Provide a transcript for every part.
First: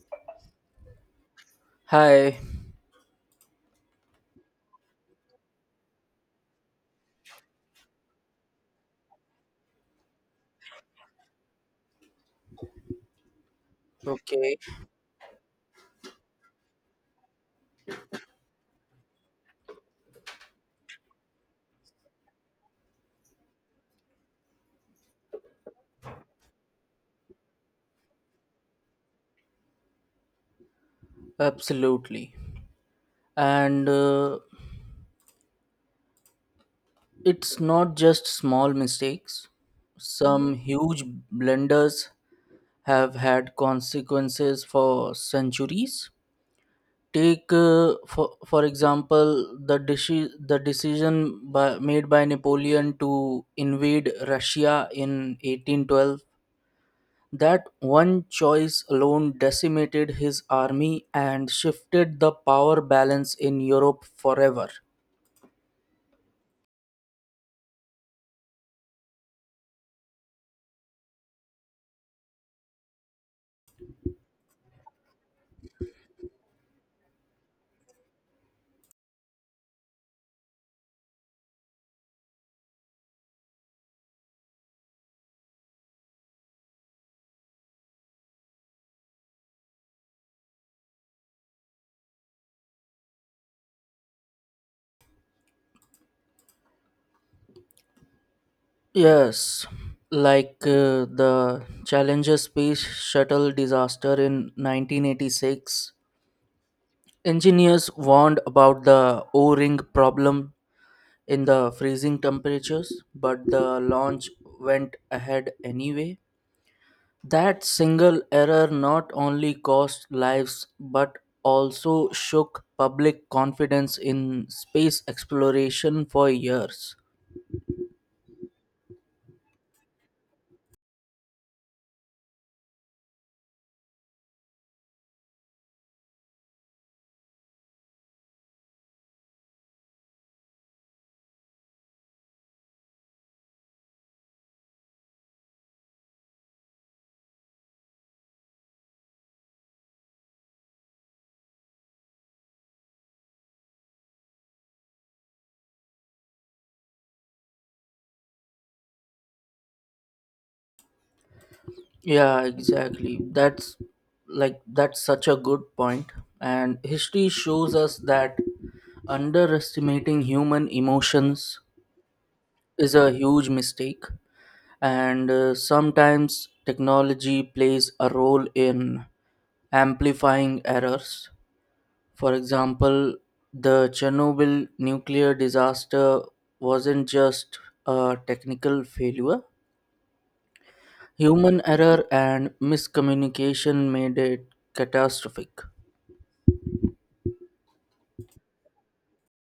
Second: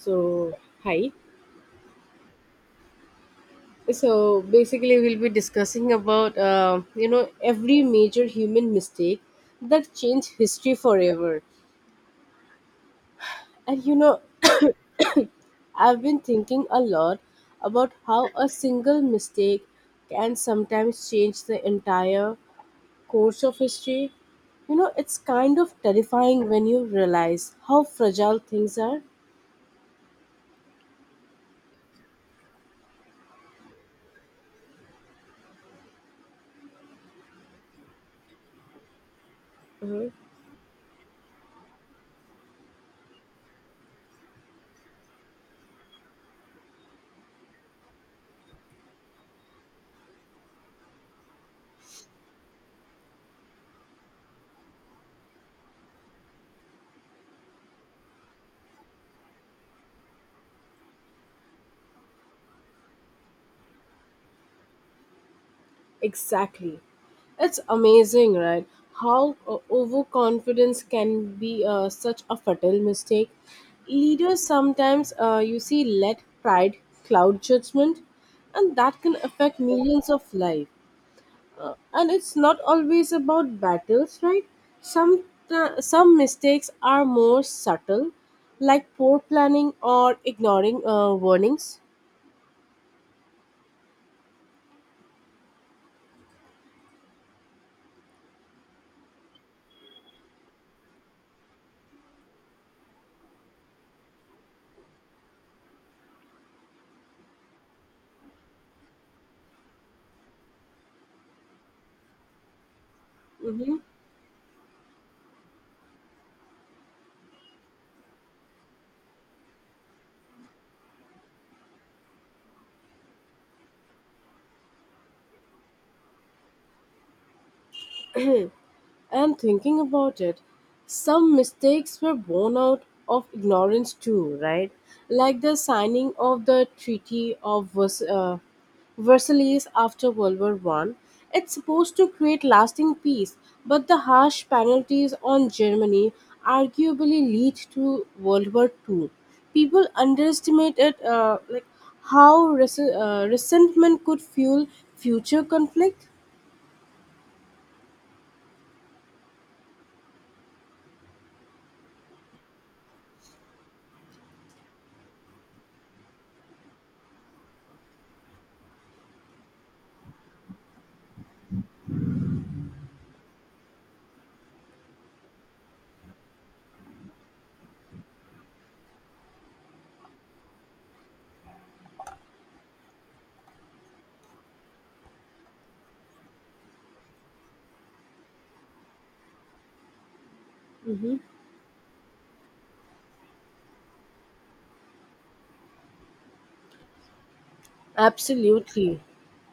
So, hi. Hi. So, basically, we'll be discussing about, every major human mistake that changed history forever. And Okay, I've been thinking a lot about how a single mistake can sometimes change the entire course of history. It's kind of terrifying when you realize how fragile things are. absolutely. And it's not just small mistakes. Some huge blunders have had consequences for centuries. Take, for example, the decision made by Napoleon to invade Russia in 1812. That one choice alone decimated his army and shifted the power balance in Europe forever. Exactly. It's amazing, right? How overconfidence can be such a fatal mistake. Leaders sometimes, you see, let pride cloud judgment, and that can affect millions of lives. And it's not always about battles, right? Some some mistakes are more subtle, like poor planning or ignoring warnings. Yes, like the Challenger space shuttle disaster in 1986. Engineers warned about the O ring problem in the freezing temperatures, but the Mhm. launch went ahead anyway. That single error not only cost lives but also shook public confidence in space exploration for years. And thinking about it, some mistakes were born out of ignorance too, right? Like the signing of the Treaty of Versailles after World War I. It's supposed to create lasting peace, but the harsh penalties on Germany arguably lead to World War II. People underestimated like how resentment could fuel future conflict. Yeah, exactly. That's such a good point. And history shows us that underestimating human emotions is a huge mistake. And sometimes technology plays a role in amplifying errors. For example, the Chernobyl nuclear disaster wasn't just a technical failure. Human error and miscommunication made it catastrophic. Absolutely.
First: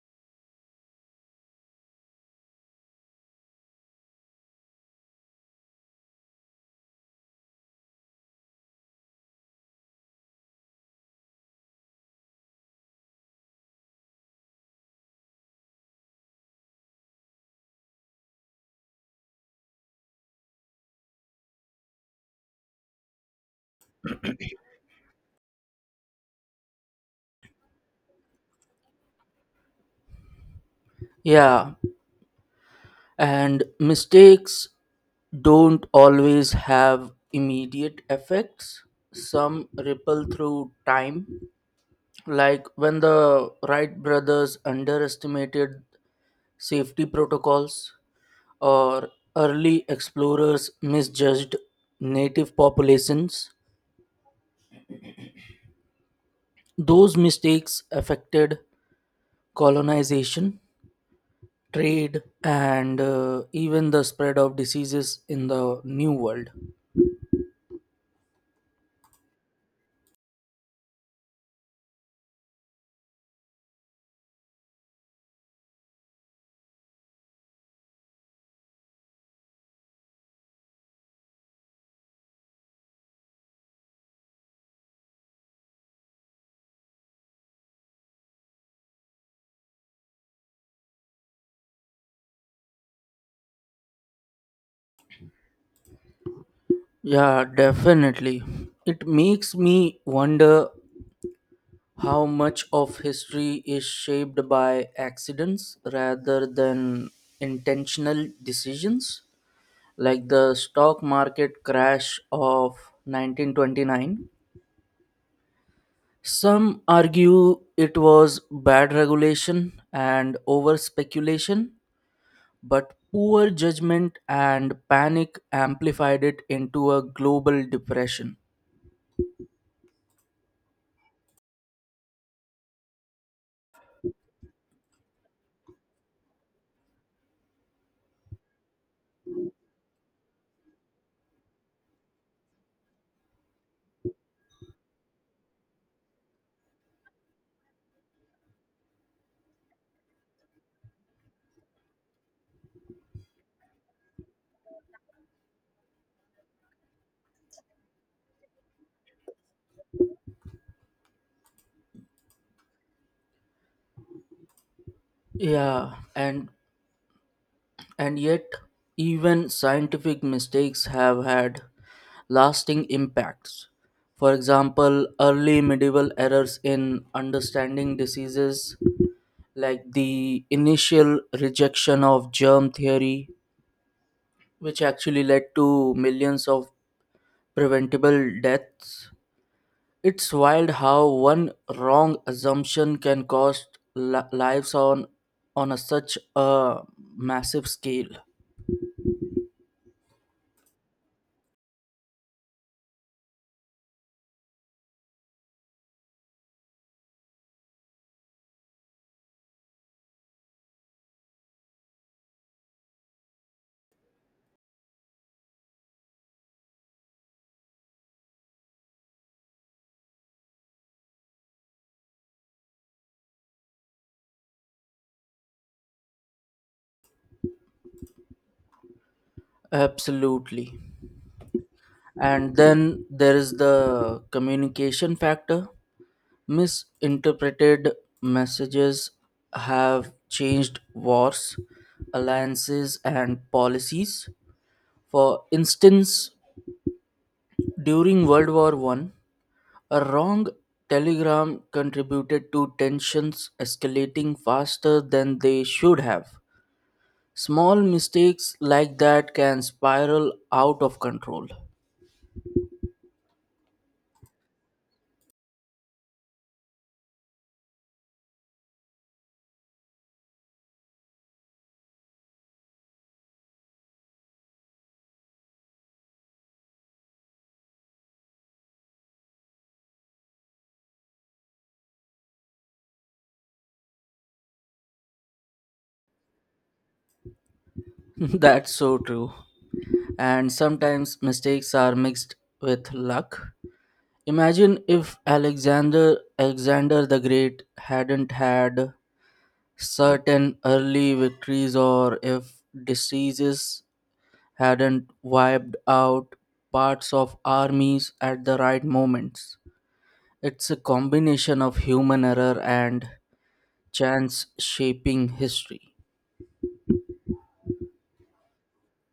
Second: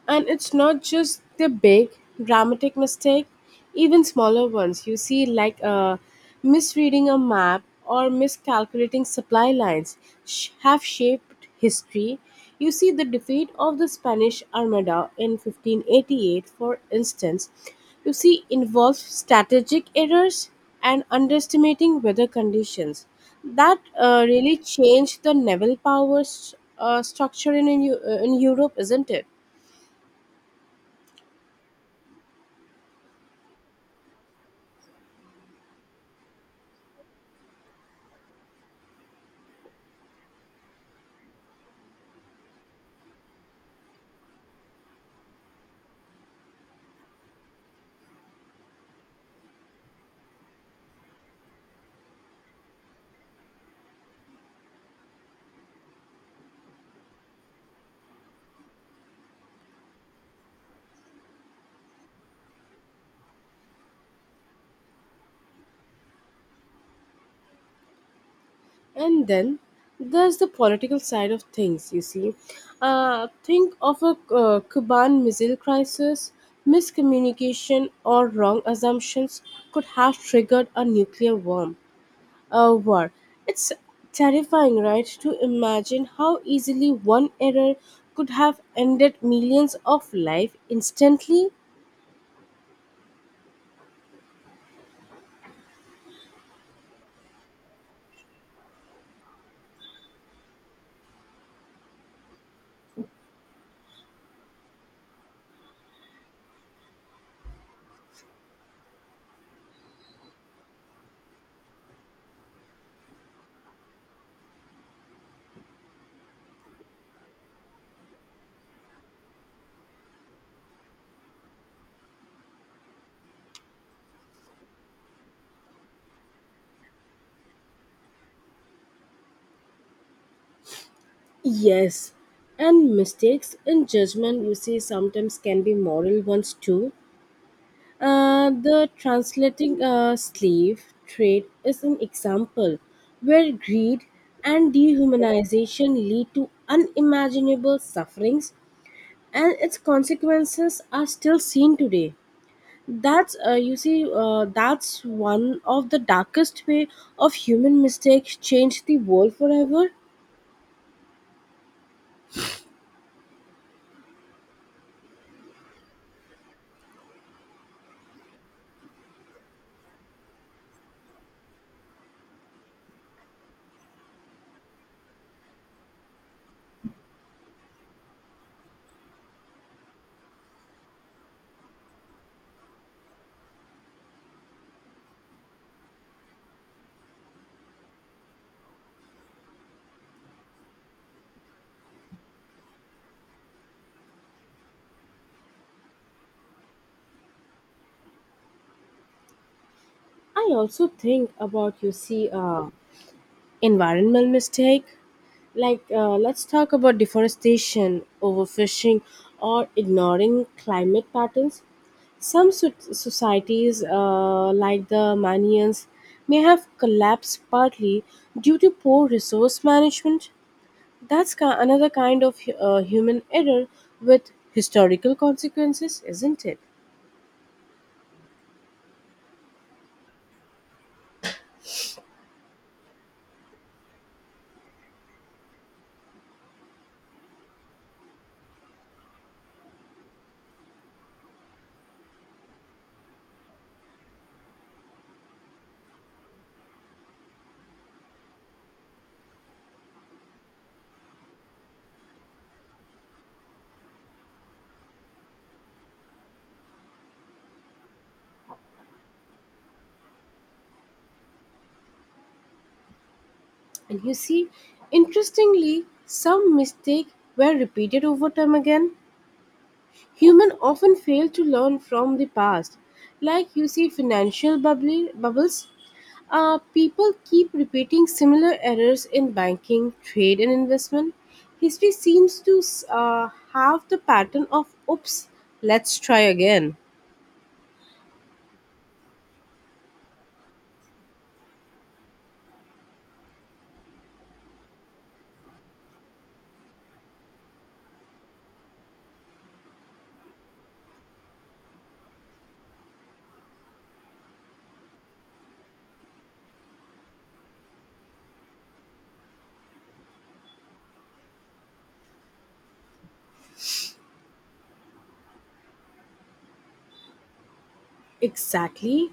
And it's not just the big dramatic mistake, even smaller ones you see, like misreading a map or miscalculating supply lines, have shaped history. You see the defeat of the Spanish Armada in 1588, for instance. You see involved strategic errors and underestimating weather conditions. That really changed the naval power structure in Europe, isn't it? Yeah, and mistakes don't always have immediate effects. Some ripple through time, like when the Wright brothers underestimated safety protocols or early explorers misjudged native populations. Those mistakes affected colonization, trade, and even the spread of diseases in the New World. And then there's the political side of things, you see. Think of a Cuban missile crisis, miscommunication, or wrong assumptions could have triggered a nuclear war. War. It's terrifying, right, to imagine how easily one error could have ended millions of life instantly. Yeah, definitely. It makes me wonder how much of history is shaped by accidents rather than intentional decisions, like the stock market crash of 1929. Some argue it was bad regulation and over speculation, but poor judgment and panic amplified it into a global depression. Yes, and mistakes in judgment you see sometimes can be moral ones too. The translating slave trade is an example where greed and dehumanization lead to unimaginable sufferings, and its consequences are still seen today. That's one of the darkest way of human mistakes change the world forever. Yeah, and yet even scientific mistakes have had lasting impacts. For example, early medieval errors in understanding diseases like the initial rejection of germ theory, which actually led to millions of preventable deaths. It's wild how one wrong assumption can cost lives on a such a massive scale. I also think about you see. Environmental mistake like let's talk about deforestation, overfishing, or ignoring climate patterns. Some societies like the manians may have collapsed partly due to poor resource management. That's another kind of human error with historical consequences, isn't it? Absolutely. And then there is the communication factor. Misinterpreted messages have changed wars, alliances, and policies. For instance, during World War One, a wrong telegram contributed to tensions escalating faster than they should have. Small mistakes like that can spiral out of control. And you see, interestingly, some mistakes were repeated over time again. Humans often fail to learn from the past. Like you see financial bubbles, people keep repeating similar errors in banking, trade, and investment. History seems to have the pattern of oops, let's try again. That's so true. And sometimes mistakes are mixed with luck. Imagine if Alexander the Great hadn't had certain early victories, or if diseases hadn't wiped out parts of armies at the right moments. It's a combination of human error and chance shaping history. Exactly.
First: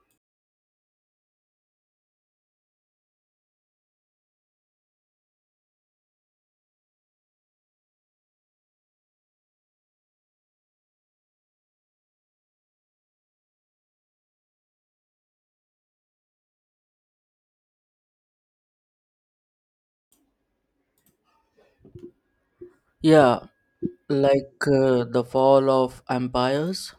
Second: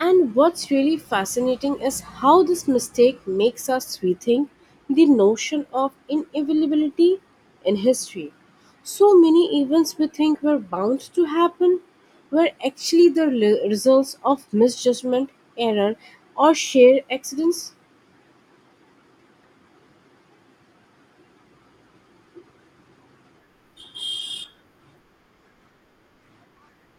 And what's really fascinating is how this mistake makes us rethink the notion of inevitability in history. So many events we think were bound to happen were actually the results of misjudgment, error, or sheer accidents. Yeah, like the fall of empires,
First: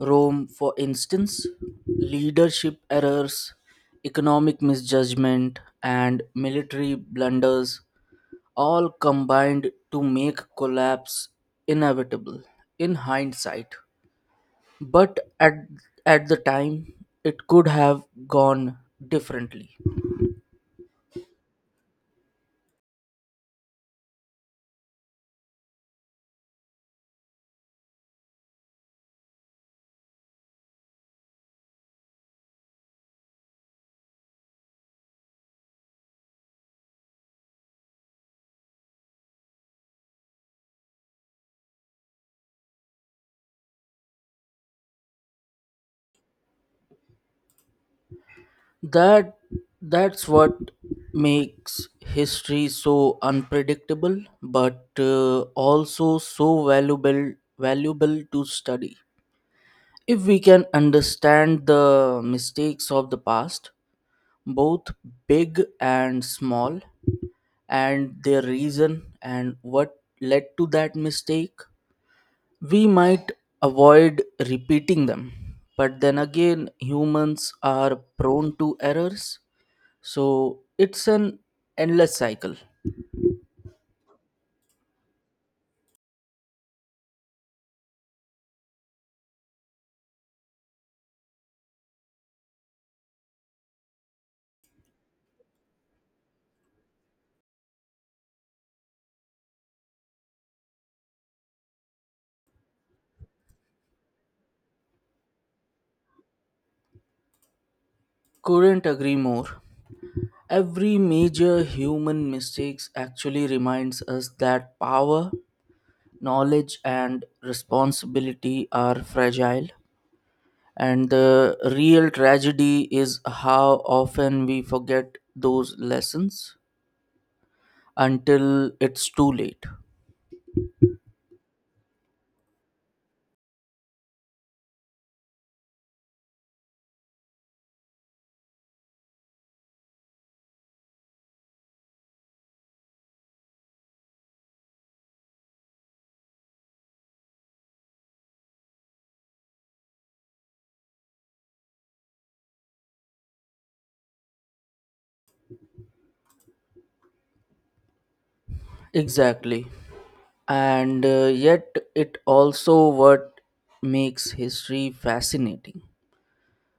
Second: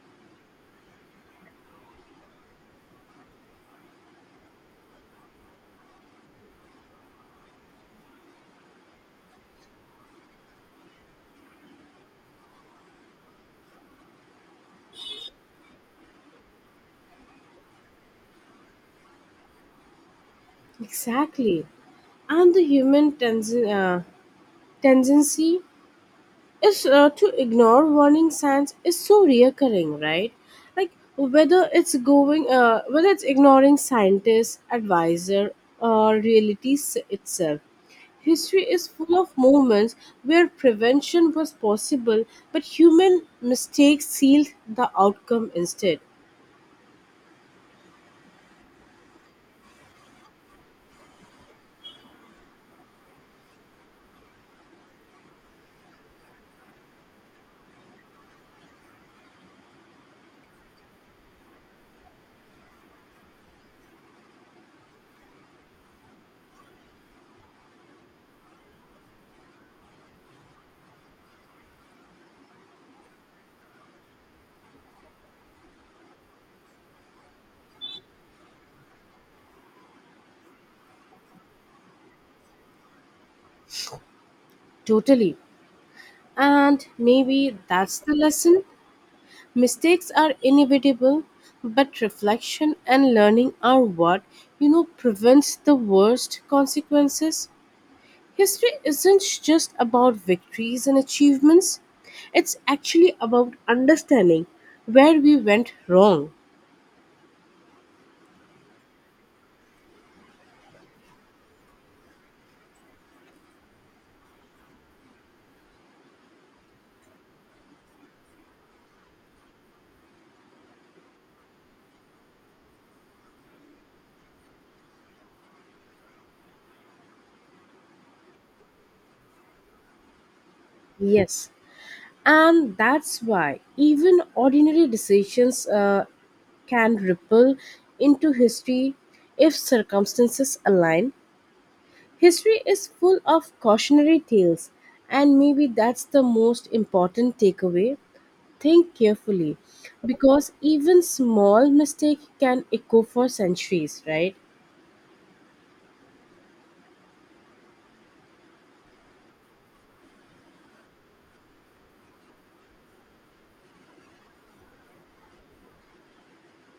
Rome, for instance. Leadership errors, economic misjudgment, and military blunders all combined to make collapse inevitable in hindsight. But at the time, it could have gone differently. Exactly. And the human tendency is to ignore warning signs is so reoccurring, right? Like whether it's ignoring scientists, advisor, or reality itself. History is full of moments where prevention was possible, but human mistakes sealed the outcome instead. That that's what makes history so unpredictable, but also so valuable to study. If we can understand the mistakes of the past, both big and small, and their reason and what led to that mistake, we might avoid repeating them. But then again, humans are prone to errors, so it's an endless cycle. Totally. And maybe that's the lesson. Mistakes are inevitable, but reflection and learning are what prevents the worst consequences. History isn't just about victories and achievements, it's actually about understanding where we went wrong. Couldn't agree more. Every major human mistakes actually reminds us that power, knowledge, and responsibility are fragile, and the real tragedy is how often we forget those lessons until it's too late. Yes, and that's why even ordinary decisions can ripple into history if circumstances align. History is full of cautionary tales, and maybe that's the most important takeaway. Think carefully, because even small mistake can echo for centuries, right? Exactly. and yet it also what makes history fascinating.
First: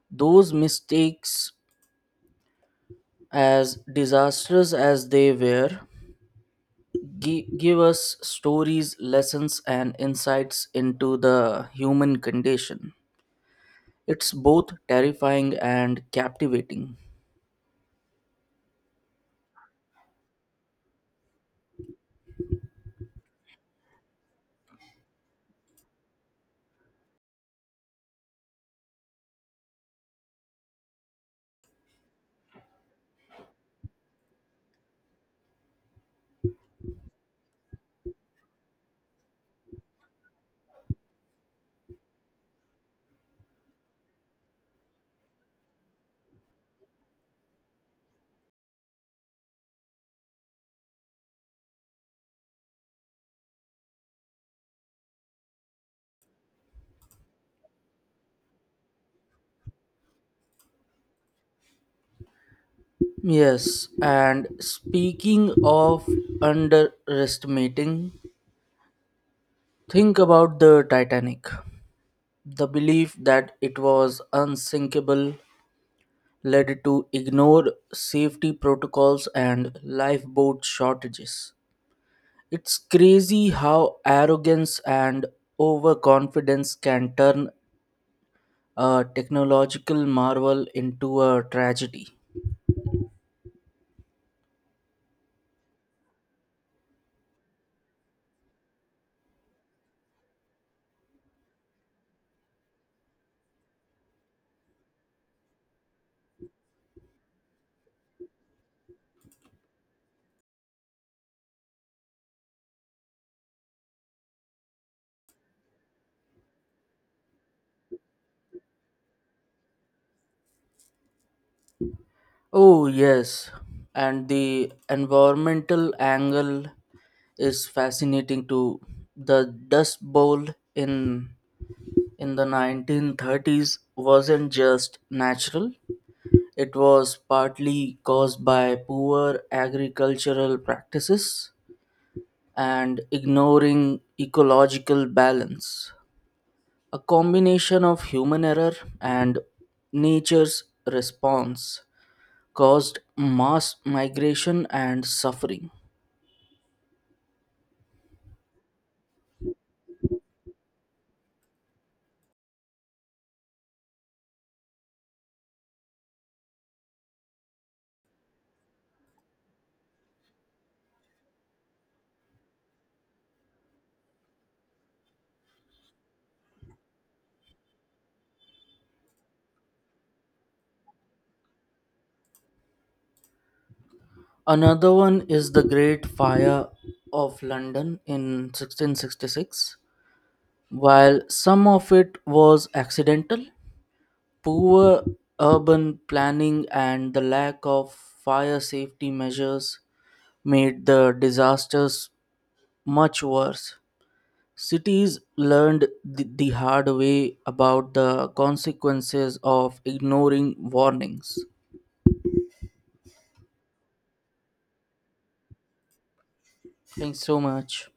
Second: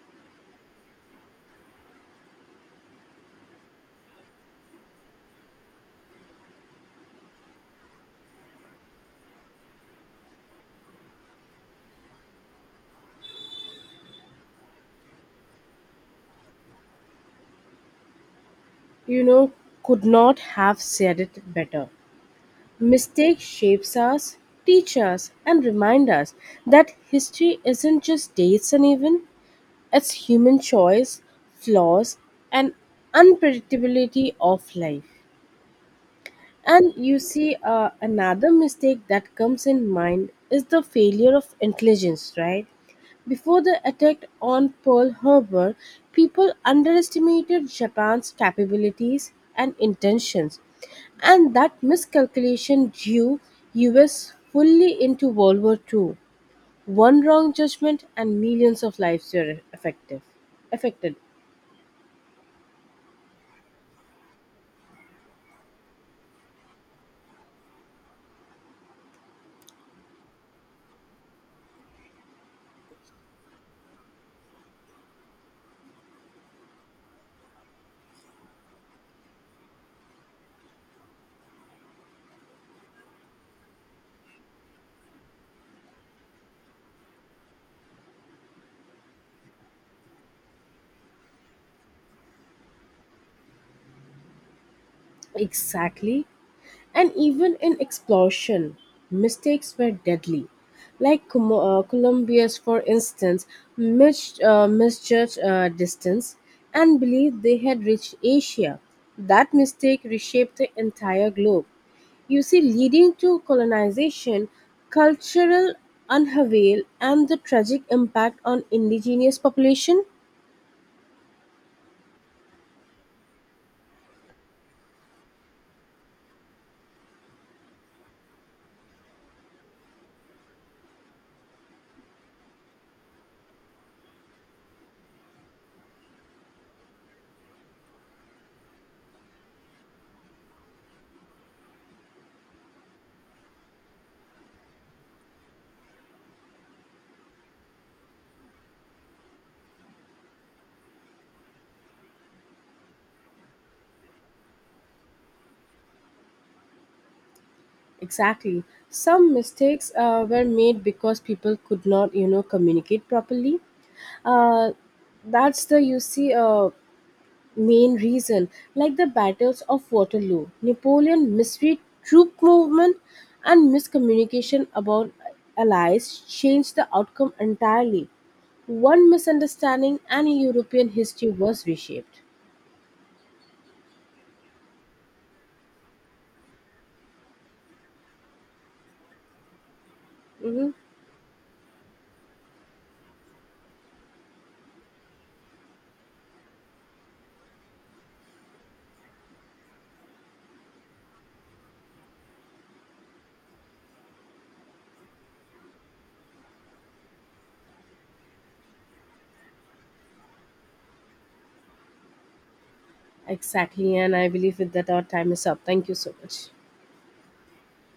Those mistakes, as disastrous as they were, give us stories, lessons, and insights into the human condition. It's both terrifying and captivating. You know, could not have said it better. Mistake shapes us, teach us, and remind us that history isn't just dates and even it's human choice, flaws, and unpredictability of life. And you see, another mistake that comes in mind is the failure of intelligence, right? Before the attack on Pearl Harbor, people underestimated Japan's capabilities and intentions, and that miscalculation drew US fully into World War II. One wrong judgment and millions of lives were affected. Yes, and speaking of underestimating, think about the Titanic. The belief that it was unsinkable led to ignored safety protocols and lifeboat shortages. It's crazy how arrogance and overconfidence can turn a technological marvel into a tragedy. Exactly. And even in explosion, mistakes were deadly. Like Columbia's, for instance, misjudged distance and believed they had reached Asia. That mistake reshaped the entire globe. You see, leading to colonization, cultural unavail, and the tragic impact on indigenous population. Oh yes, and the environmental angle is fascinating too. The Dust Bowl in in the 1930s wasn't just natural. It was partly caused by poor agricultural practices and ignoring ecological balance. A combination of human error and nature's response caused mass migration and suffering. Exactly. Some mistakes were made because people could not, communicate properly. Uh, that's the you see main reason. Like the battles of Waterloo, Napoleon misread troop movement, and miscommunication about allies changed the outcome entirely. One misunderstanding, and European history was reshaped. Another one is the Great Fire of London in 1666. Hmm. While some of it was accidental, poor urban planning and the lack of fire safety measures made the disasters much worse. Cities learned the hard way about the consequences of ignoring warnings. Exactly, and I believe with that our time is up. Thank you so much. Thanks so much.